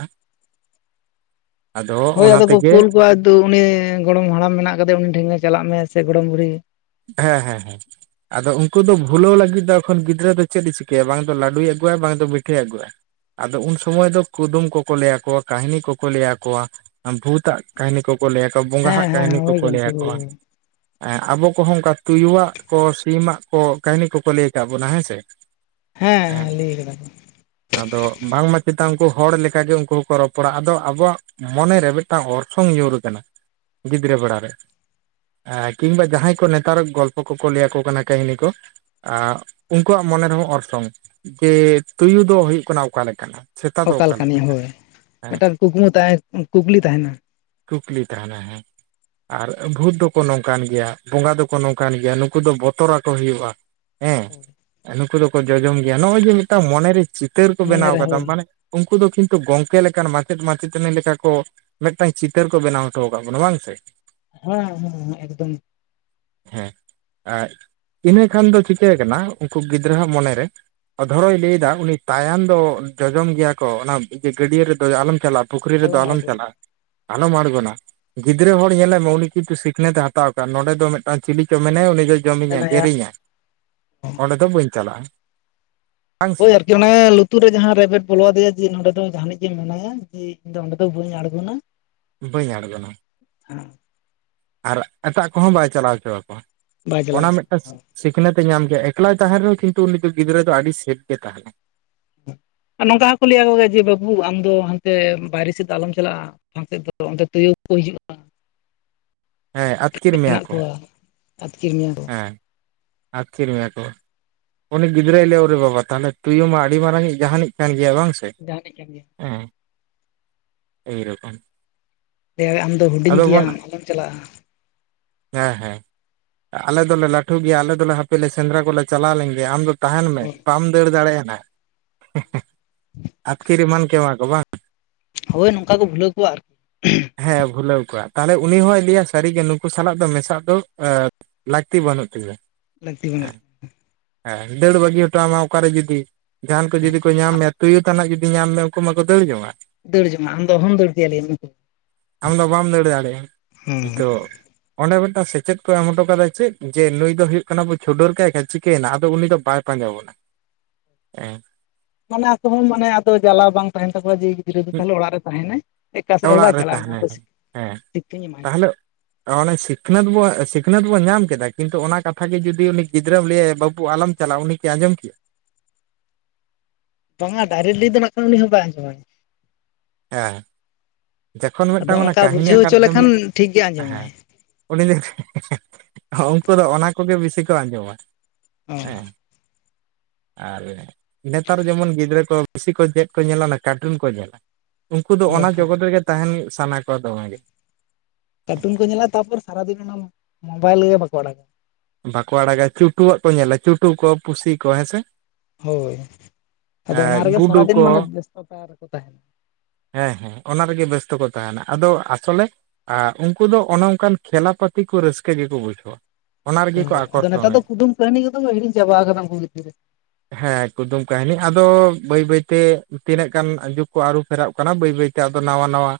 ᱦᱳᱭ ᱚᱱᱟ ᱟᱫᱚ ᱠᱚ ᱛᱮᱜᱮ ᱠᱩᱞ ᱠᱚᱣᱟ ᱫᱩ ᱩᱱᱤ ᱜᱚᱲᱚᱢ ᱦᱟᱲᱟᱢ ᱢᱮᱱᱟᱜ ᱠᱟᱫᱮᱭᱟ ᱩᱱᱤ ᱴᱷᱮᱱ ᱪᱟᱞᱟᱜ ᱢᱮ ᱥᱮ ᱜᱚᱲᱚᱢ ᱵᱩᱲᱦᱤ ᱦᱮᱸ ᱦᱮᱸ ᱦᱮᱸ ᱟᱫᱚ ᱩᱱᱠᱩ ᱫᱚ ᱵᱷᱩᱞᱟᱹᱣ ᱞᱟᱹᱜᱤᱫ ᱫᱚ ᱮᱠᱷᱚᱱ ᱜᱤᱫᱽᱨᱟᱹ ᱫᱚ ᱪᱮᱫ ᱮ ᱪᱤᱠᱟᱹᱭᱟ ᱵᱟᱝ ᱫᱚ ᱞᱟᱹᱰᱩᱭ ᱟᱹᱜᱩᱭᱟ ᱵᱟᱝ ᱫᱚ ᱯᱤᱴᱷᱟᱹᱭ ᱟᱹᱜᱩᱣᱟ ᱟᱫᱚ ᱩᱱ ᱥᱚᱢᱚᱭ ᱫᱚ ᱠᱩᱫᱩᱢ ᱠᱚᱠᱚ ᱞᱟᱹᱭᱟᱠᱳᱣᱟ ᱠᱟᱹᱦᱱᱤ ᱠᱚᱠᱚ ᱞᱟᱹᱭᱟᱠᱳᱣᱟ ᱵᱷᱩᱛ ᱟᱜ ᱠᱟᱹᱦᱱᱤ ᱠᱚᱠᱚ ᱞᱟᱹᱭᱟᱠᱳᱣᱟ ᱦᱮᱸ ᱵᱚᱸᱜᱟᱣᱟᱜ ᱦᱮᱸ ᱠᱟᱹᱦᱱᱤ ᱦᱳᱭ ᱠᱚᱠᱚ ᱜᱚᱢᱠᱮ ᱦᱳᱭ ᱞᱟᱹᱭᱟᱠᱳᱣᱟ ᱦᱳᱭ ᱮᱸ ᱟᱵᱚ ᱟᱠᱚ ᱦᱚᱸ ᱚᱱᱠᱟ ᱛᱩᱭᱩᱣᱟᱜ ᱠᱚ ᱥᱤᱢᱟᱜ ᱠᱚ ᱠᱟᱹᱦᱤᱱᱤ ᱠᱚᱠᱚ ᱞᱟᱹᱭ ᱟᱠᱟᱫ ᱵᱚᱱᱟ ᱦᱮᱸ ᱥᱮ ᱦᱮᱸ ᱟᱨ ᱦᱮᱸ ᱞᱟᱹᱭ ᱠᱟᱫᱟ ᱠᱚ ᱟᱫᱚ ᱵᱟᱝᱢᱟ ᱪᱮᱛᱟᱱ ᱩᱱᱠᱩ ᱦᱚᱲ ᱞᱮᱠᱟᱜ ᱜᱮ ᱩᱱᱠᱩ ᱦᱚᱸᱠᱚ ᱨᱚᱯᱚᱲᱟ ᱟᱫᱚ ᱟᱵᱚᱣᱟᱜ ᱢᱚᱱᱮᱨᱮ ᱢᱤᱫ ᱴᱟᱝ ᱚᱨᱥᱚᱝ ᱧᱩᱨ ᱠᱟᱱᱟ ᱜᱤᱫᱽᱨᱟᱹ ᱵᱮᱲᱟ ᱨᱮ ᱠᱤᱢᱵᱟ ᱡᱟᱦᱟᱸᱭ ᱠᱚ ᱱᱮᱛᱟᱨ ᱜᱚᱞᱯᱚ ᱠᱚᱠᱚ ᱞᱟᱹᱭᱟᱠᱚ ᱠᱟᱱᱟ ᱠᱟᱹᱦᱱᱤ ᱠᱚ [unintelligible] ᱩᱱᱠᱩᱣᱟᱜ ᱢᱚᱱᱮ ᱨᱮᱦᱚᱸ ᱚᱨᱥᱚᱝ ᱡᱮ ᱛᱩᱭᱩ ᱫᱚ ᱦᱩᱭᱩᱜ ᱠᱟᱱᱟ ᱚᱠᱟᱮ ᱞᱮᱠᱟᱱ ᱦᱟᱸ ᱚᱠᱟᱞ ᱞᱮᱠᱟᱱ ᱱᱤᱭᱟᱹ ᱦᱳᱭ ᱢᱤᱫᱴᱟᱝ ᱠᱩᱠᱢᱩ [unintelligible] ᱠᱩᱠᱞᱤ ᱛᱟᱦᱮᱱᱟ ᱠᱩᱠᱞᱤ ᱛᱟᱦᱮᱱᱟ ᱦᱮᱸ ᱟᱨ ᱵᱷᱩᱛ ᱫᱚᱠᱚ ᱱᱚᱝᱠᱟᱱ ᱜᱮᱭᱟ ᱵᱚᱸᱜᱟ ᱫᱚᱠᱚ ᱱᱚᱝᱠᱟᱱ ᱜᱮᱭᱟ ᱱᱩᱠᱩ ᱫᱚ ᱵᱚᱛᱚᱨ ᱟᱠᱚ ᱦᱩᱭᱩᱜᱼᱟ ᱦᱮᱸ ᱱᱩᱠᱩ ᱫᱚᱠᱚ ᱡᱚᱡᱚᱢ ᱜᱮᱭᱟ ᱱᱚᱜᱼᱚᱭ ᱡᱮ ᱢᱤᱫ ᱴᱟᱝ ᱢᱚᱱᱮᱨᱮ ᱪᱤᱛᱟᱹᱨ ᱠᱚ ᱵᱮᱱᱟᱣ ᱢᱚᱱᱮᱨᱮ ᱠᱟᱫᱟ ᱦᱳᱭ ᱢᱟᱱᱮ ᱩᱱᱠᱩ ᱫᱚ ᱠᱤᱱᱛᱩ ᱜᱚᱝᱠᱮ ᱞᱮᱠᱟᱱ ᱢᱟᱪᱮᱫ ᱢᱟᱪᱮᱛᱟᱹᱱᱤ ᱞᱮᱠᱟ ᱠᱚ ᱢᱤᱫᱴᱟᱝ ᱪᱤᱛᱟᱹᱨ ᱠᱚ ᱵᱮᱱᱟᱣ ᱦᱚᱴᱚ ᱟᱠᱟᱫ ᱵᱚᱱᱟ ᱵᱟᱝ ᱥᱮ ᱦᱮᱸ ᱦᱮᱸ ᱮᱠᱫᱚᱢ ᱦᱮᱸ ᱟᱨ ᱤᱱᱟᱹ ᱠᱷᱟᱱ ᱫᱚ ᱪᱤᱠᱟᱹ ᱠᱟᱱᱟ ᱩᱱᱠᱩ ᱜᱤᱫᱽᱨᱟᱹᱣᱟᱜ ᱢᱚᱱᱮᱨᱮ ᱚᱫᱚᱨᱚᱭ ᱞᱟᱹᱭᱮ ᱫᱟ ᱩᱱᱤ ᱛᱟᱭᱟᱱ ᱫᱚ ᱡᱚᱡᱚᱢ ᱜᱮᱭᱟ ᱠᱚ ᱚᱱᱟ ᱜᱟᱹᱰᱭᱟᱹ ᱨᱮᱫᱚ ᱟᱞᱚᱢ ᱪᱟᱞᱟᱜ ᱯᱩᱠᱷᱨᱤ ᱨᱮᱫᱚ ᱟᱞᱚᱢ ᱪᱟᱞᱟᱜᱼᱟ ᱟᱞᱚᱢ ᱟᱬᱜᱚᱱᱟ ᱜᱤᱫᱽᱨᱟᱹ ᱦᱚᱲ ᱧᱮᱞᱮ ᱢᱮ ᱩᱱᱤ ᱠᱤᱱᱛᱩ ᱥᱤᱠᱷᱱᱟᱹᱛᱮ ᱦᱟᱛᱟᱣ ᱱᱚᱸᱰᱮ ᱫᱚ ᱢᱤᱫᱴᱟᱝ ᱪᱤᱞᱤ ᱪᱚ ᱢᱮᱱᱟᱭᱟ ᱩᱱᱤ ᱫᱚᱚᱭ ᱡᱚᱢᱤᱧᱟᱭ ᱢᱮᱱᱟᱭᱟ ᱜᱮᱨᱮᱧᱟ ᱚᱸᱰᱮ ᱫᱚ ᱵᱟᱹᱧ ᱪᱟᱞᱟᱜᱼᱟ᱾ ᱵᱟᱝ ᱥᱮ ᱦᱳᱭ ᱟᱨᱠᱤ ᱚᱱᱟ ᱞᱩᱛᱩᱨ ᱨᱮ ᱡᱟᱦᱟᱸ ᱨᱮᱵᱮᱴ ᱵᱚᱞᱚ ᱟᱫᱮᱭᱟ ᱡᱮ ᱱᱚᱰᱮ ᱫᱚ ᱡᱟᱦᱟ ᱱᱤᱡ ᱜᱮ ᱢᱮᱱᱟᱭᱟ ᱤᱧ ᱫᱚ ᱚᱸᱰᱮ ᱫᱚ ᱵᱟᱹᱧ ᱟᱬᱜᱚᱱᱟ ᱵᱟᱹᱧ ᱟᱬᱜᱚᱱᱟ [unintelligible] ᱟᱨ ᱮᱴᱟᱜ ᱠᱚᱦᱚᱸ ᱵᱟᱭ ᱪᱟᱞᱟᱣ ᱦᱚᱪᱚ ᱟᱠᱚᱣᱟ ᱵᱟᱭ ᱪᱟᱞᱟᱣ ᱚᱱᱟ ᱢᱤᱫ ᱴᱟᱝ ᱦᱚᱪᱚᱣᱟᱜᱼᱟ ᱥᱤᱠᱷᱱᱟᱹᱛ ᱮ ᱧᱟᱢ ᱜᱮᱭᱟ ᱮᱠᱞᱟᱭ ᱛᱟᱦᱮᱱ ᱨᱮᱦᱚᱸ ᱠᱤᱱᱛᱩ ᱩᱱᱤ ᱫᱚ ᱜᱤᱫᱽᱨᱟᱹ ᱫᱚ ᱟᱹᱰᱤ ᱥᱮᱯ ᱜᱮ ᱛᱟᱦᱮᱱᱟ ᱟᱨ ᱱᱚᱝᱠᱟ ᱦᱚᱸᱠᱚ ᱞᱟᱹᱭᱟ ᱡᱮ ᱵᱟᱹᱵᱩ ᱟᱢᱫᱚ ᱦᱟᱱᱛᱮ ᱵᱟᱭᱨᱮ ᱥᱮᱫ ᱫᱚ ᱟᱞᱚᱢ ᱪᱟᱞᱟᱜᱼᱟ [unintelligible] ᱥᱮᱫ ᱫᱚ ᱸᱰᱮ ᱛᱩᱭᱩ ᱠᱚ ᱦᱤᱡᱩᱜᱼᱟ [inaudible] ᱟᱹᱛᱠᱤᱨ [inaudible] ᱢᱮᱭᱟ ᱢᱮᱱᱟᱜ ᱠᱚ ᱠᱚᱣᱟ ᱟᱛᱠᱤᱨ ᱢᱮᱭᱟ ᱠᱚ ᱦᱮᱸ ᱟᱹᱛᱠᱤᱨ ᱢᱮᱭᱟ ᱠᱚ ᱩᱱᱤ ᱜᱤᱫᱽᱨᱟᱹᱭ ᱞᱮᱟᱹᱭᱟ ᱠᱳ ᱨᱮ ᱵᱟᱵᱟ ᱛᱟᱦᱚᱞᱮ ᱛᱩᱭᱩ ᱢᱟ ᱟᱹᱰᱤ ᱢᱟᱨᱟᱝᱤᱡ ᱡᱟᱦᱟᱱᱤᱡ ᱠᱟᱱ ᱜᱮᱭᱟ ᱵᱟᱝ ᱥᱮ ᱡᱟᱦᱮᱱᱮᱜ ᱠᱟᱱ ᱜᱮᱭᱟ ᱦᱮᱸ ᱮ ᱨᱚᱠᱚᱢ ᱫᱟᱹᱭ ᱟᱢ ᱫᱚ ᱦᱩᱰᱤᱧ ᱜᱮᱭᱟᱢ ᱟᱞᱚᱢ ᱪᱟᱞᱟᱜᱼᱟ ᱦᱮᱸ ᱦᱮᱸ ᱟᱞᱮ ᱫᱚᱞᱮ ᱞᱟᱹᱴᱩ ᱜᱮᱭᱟ ᱟᱞᱮ ᱫᱚᱞᱮ ᱦᱟᱯᱞᱮ ᱥᱮᱸᱫᱽᱨᱟ ᱠᱚᱞᱮ ᱪᱟᱞᱟᱣ ᱞᱮᱱ ᱜᱮ ᱟᱢ ᱫᱚ ᱛᱟᱦᱮᱱ ᱢᱮ ᱵᱟᱢ ᱫᱟᱹᱲ ᱫᱟᱲᱮᱭᱟᱜᱼᱟ ᱱᱟ- [unintelligible] ᱟᱛᱠᱤᱨ ᱮᱢᱟᱱ ᱠᱮᱣᱟᱠᱚ ᱵᱟᱝ ᱦᱳᱭ ᱱᱚᱝᱠᱟ ᱠᱚ ᱵᱩᱞᱟᱹᱣ ᱠᱚᱣᱟ ᱟᱨ [unintelligible] ᱦᱮᱸ ᱵᱩᱞᱟᱹᱣ ᱠᱚᱣᱟ ᱛᱟᱦᱚᱞᱮ ᱩᱱᱤ ᱦᱚᱸᱭ ᱞᱟᱹᱭᱟ ᱥᱟᱹᱨᱤᱜᱮ ᱱᱩᱠᱩ ᱥᱟᱞᱟᱜ ᱫᱚ ᱢᱮᱥᱟᱜ ᱫᱚ [unintelligible] ᱞᱟᱹᱠᱛᱤ ᱵᱟᱹᱱᱩᱜ ᱛᱤᱧᱟᱹ ᱞᱟᱹᱠᱛᱤ ᱦᱮᱸ ᱢᱮᱱᱟᱜᱼᱟ ᱦᱮᱸ ᱫᱟᱹᱲ ᱵᱟᱹᱜᱤ ᱦᱚᱴᱚᱣᱟᱢᱟ ᱚᱠᱟᱨᱮ ᱡᱩᱫᱤ ᱡᱟᱦᱟᱱ ᱠᱚ ᱡᱩᱫᱤ ᱠᱚ ᱧᱟᱢ ᱛᱟᱢᱟ ᱢᱮ ᱛᱩᱭᱩ ᱛᱟᱱᱟᱜ ᱡᱩᱫᱤ ᱧᱟᱢ ᱢᱮ ᱟᱹᱠᱩ ᱢᱟᱠᱚ ᱫᱟᱹᱲ ᱡᱚᱝᱟ ᱫᱟᱹᱲ ᱡᱚᱢᱟ ᱟᱢ ᱫᱚ ᱚᱦᱚᱢ ᱫᱟᱹᱲᱠᱮᱭᱟ [unintelligible] ᱟᱢ ᱫᱚ ᱵᱟᱢ ᱫᱟᱹᱲ ᱫᱟᱲᱮᱭᱟᱜᱼᱟ ᱦᱮᱸ ᱱᱤᱛᱚᱜ ᱚᱸᱰᱮ ᱢᱤᱫᱴᱟᱝ ᱥᱮᱪᱮᱫ ᱠᱚ ᱮᱢ ᱦᱚᱴᱚ ᱠᱟᱫᱟ ᱪᱮᱫ ᱡᱮ ᱱᱩᱭ ᱦᱳᱭᱳᱜ ᱠᱟᱱᱟ ᱵᱚᱱ ᱪᱷᱩᱰᱟᱹᱨ ᱠᱟᱭ ᱮᱟᱱ ᱪᱤᱠᱟᱹᱭᱮᱱᱟ ᱟᱫᱚ ᱩᱱᱤ ᱫᱚ ᱵᱟᱭ ᱯᱟᱸᱡᱟ [unintelligible] ᱦᱮᱸ ᱢᱟᱱᱮ ᱟᱠᱚ ᱦᱚᱸ ᱢᱟᱱᱮ ᱟᱫᱚ ᱡᱟᱞᱟᱣ ᱵᱟᱝ ᱛᱟᱦᱮᱱ ᱛᱟᱠᱚᱣᱟ ᱡᱮ ᱜᱤᱫᱽᱨᱟᱹ ᱫᱚ ᱢᱤᱫ ᱛᱟᱦᱚᱞᱮ ᱚᱲᱟᱜ ᱨᱮ ᱛᱟᱦᱮᱱᱟᱭ [unintelligible] ᱥᱮᱫ ᱦᱚᱸ ᱚᱲᱟᱜ ᱵᱟᱭ ᱨᱮ ᱪᱟᱞᱟᱜᱼᱟ ᱛᱟᱦᱮᱱᱟᱭ ᱚᱱᱟ ᱦᱮᱸ [unintelligible] ᱥᱤᱠᱟᱹᱧ ᱮᱢᱟᱭ ᱛᱟᱦᱚᱞᱮ ᱚᱱᱮ ᱥᱤᱠᱷᱱᱟᱹᱛ ᱵᱚ ᱥᱤᱠᱷᱱᱟᱹᱛ ᱵᱚ ᱧᱟᱢ ᱠᱮᱫᱟ ᱠᱤᱱᱛᱩ ᱚᱱᱟ ᱠᱟᱛᱷᱟ ᱜᱮ ᱡᱩᱫᱤ ᱩᱱᱤ ᱜᱤᱫᱽᱨᱟᱹᱢ ᱞᱟᱹᱭ ᱟᱭᱟ ᱵᱟᱹᱵᱩ ᱟᱞᱚᱢ ᱪᱟᱞᱟᱜ ᱩᱱᱤᱜ ᱟᱸᱡᱚᱢ ᱠᱮᱭᱟ ᱵᱟᱝᱼᱟ ᱰᱟᱭᱨᱮᱠᱴᱞᱤ ᱫᱚ ᱱᱟᱜ ᱠᱷᱟᱱ ᱩᱱᱤ ᱦᱚᱸ ᱵᱟᱭ ᱟᱸᱡᱚᱢᱟᱭ ᱦᱮᱸ ᱡᱚᱠᱷᱚᱱ ᱟᱫᱚ ᱢᱤᱫᱴᱟᱝ ᱚᱱᱟ ᱚᱱᱠᱟ ᱠᱟᱹᱦᱱᱤ ᱵᱩᱡᱷᱟᱹᱣ ᱟᱠᱟᱨ ᱦᱚᱪᱚ ᱛᱮᱢ ᱞᱮᱠᱷᱟᱱ ᱴᱷᱤᱠ ᱜᱮ ᱦᱮᱸ ᱟᱸᱡᱚᱢᱟᱭ ᱩᱱᱤ ᱡ ᱩᱱᱠᱩ ᱫᱚ ᱚᱱᱟ ᱠᱚᱜᱮ ᱵᱮᱥᱤ ᱠᱚ ᱟᱸᱡᱚᱢᱟ ᱚ ᱦᱮᱸ [inaudible] ᱟᱨ ᱱᱮᱛᱟᱨ ᱡᱮᱢᱚᱱ ᱜᱤᱫᱽᱨᱟᱹ ᱠᱚ ᱵᱤᱥᱤ ᱠᱚ ᱪᱮᱫ ᱠᱚ ᱧᱮᱞᱟ ᱚᱱᱟ ᱠᱟᱨᱴᱩᱱ ᱠᱚ ᱧᱮᱞᱟ ᱩᱱᱠᱩ ᱫᱚ ᱚᱱᱟ ᱦᱚᱸ ᱡᱚᱜᱚᱛ ᱨᱮᱜᱮ ᱛᱟᱦᱮᱱ ᱥᱟᱱᱟ ᱠᱚᱣᱟ ᱫᱚᱢᱮ ᱠᱟᱨᱴᱩᱱ ᱠᱚ ᱧᱮᱞᱟ ᱛᱟᱯᱚᱨ ᱥᱟᱨᱟᱫᱤᱱ ᱚᱱᱟ ᱢᱳᱵᱟᱭᱤᱞ ᱨᱮᱜᱮ ᱵᱟᱠᱚ ᱟᱲᱟᱜᱟ ᱵᱟᱸᱠᱩ ᱟᱲᱟᱜᱟ ᱪᱩᱴᱩᱣᱟᱜ ᱠᱚ ᱧᱮᱞᱟ ᱪᱩᱴᱩ ᱠᱚ ᱯᱩᱥᱤ ᱠᱚ ᱦᱮᱸ ᱥᱮ ᱦᱳᱭ ᱟᱫᱚ ᱚᱱᱟ ᱨᱮᱜᱮ ᱜᱩᱰᱩ ᱥᱟᱨᱟᱫᱤᱱ ᱠᱚ ᱢᱟᱱᱮ ᱵᱮᱥᱛᱚᱛᱟ ᱨᱮᱠᱚ ᱛᱟᱦᱮᱱᱟ ᱦᱮᱸ ᱦᱮᱸ ᱚᱱᱟ ᱨᱮᱜᱮ ᱵᱮᱥᱛᱚᱠᱚ ᱛᱟᱦᱮᱱᱟ ᱟᱫᱚ ᱟᱥᱚᱞᱮ ᱟᱨ ᱩᱱᱠᱩ ᱫᱚ ᱚᱱᱮ ᱚᱱᱠᱟᱱ ᱠᱷᱮᱞᱟ ᱯᱟᱹᱛᱤ ᱠᱚ ᱨᱟᱹᱥᱠᱟᱹ ᱜᱮᱠᱚ ᱵᱩᱡᱷᱟᱹᱣᱟ ᱚᱱᱟ ᱨᱮᱜᱮ ᱠᱚ ᱦᱳᱭ ᱟᱫᱚ ᱱᱮᱛᱟᱨ ᱟᱠᱚᱨᱥᱚᱱᱮ ᱫᱚ ᱠᱩᱫᱩᱢ ᱠᱟᱹᱦᱱᱤ ᱠᱚᱫᱚ ᱦᱤᱲᱤᱧ ᱪᱟᱵᱟ ᱟᱠᱟᱱᱟ ᱩᱱᱠᱩ [unintelligible] ᱦᱮᱸ ᱠᱩᱫᱩᱢ ᱠᱟᱹᱦᱱᱤ ᱟᱫᱚ ᱵᱟᱹᱭ ᱵᱟᱹᱭᱛᱮ ᱛᱤᱱᱟᱹᱜ ᱜᱟᱱ ᱡᱩᱜᱽ ᱠᱚ ᱟᱹᱨᱩ ᱯᱷᱮᱨᱚᱜ ᱠᱟᱱᱟ ᱵᱟᱹᱭ ᱵᱟᱹᱭᱛᱮ ᱟᱫᱚ ᱱᱟᱣᱟ ᱱᱟᱣᱟ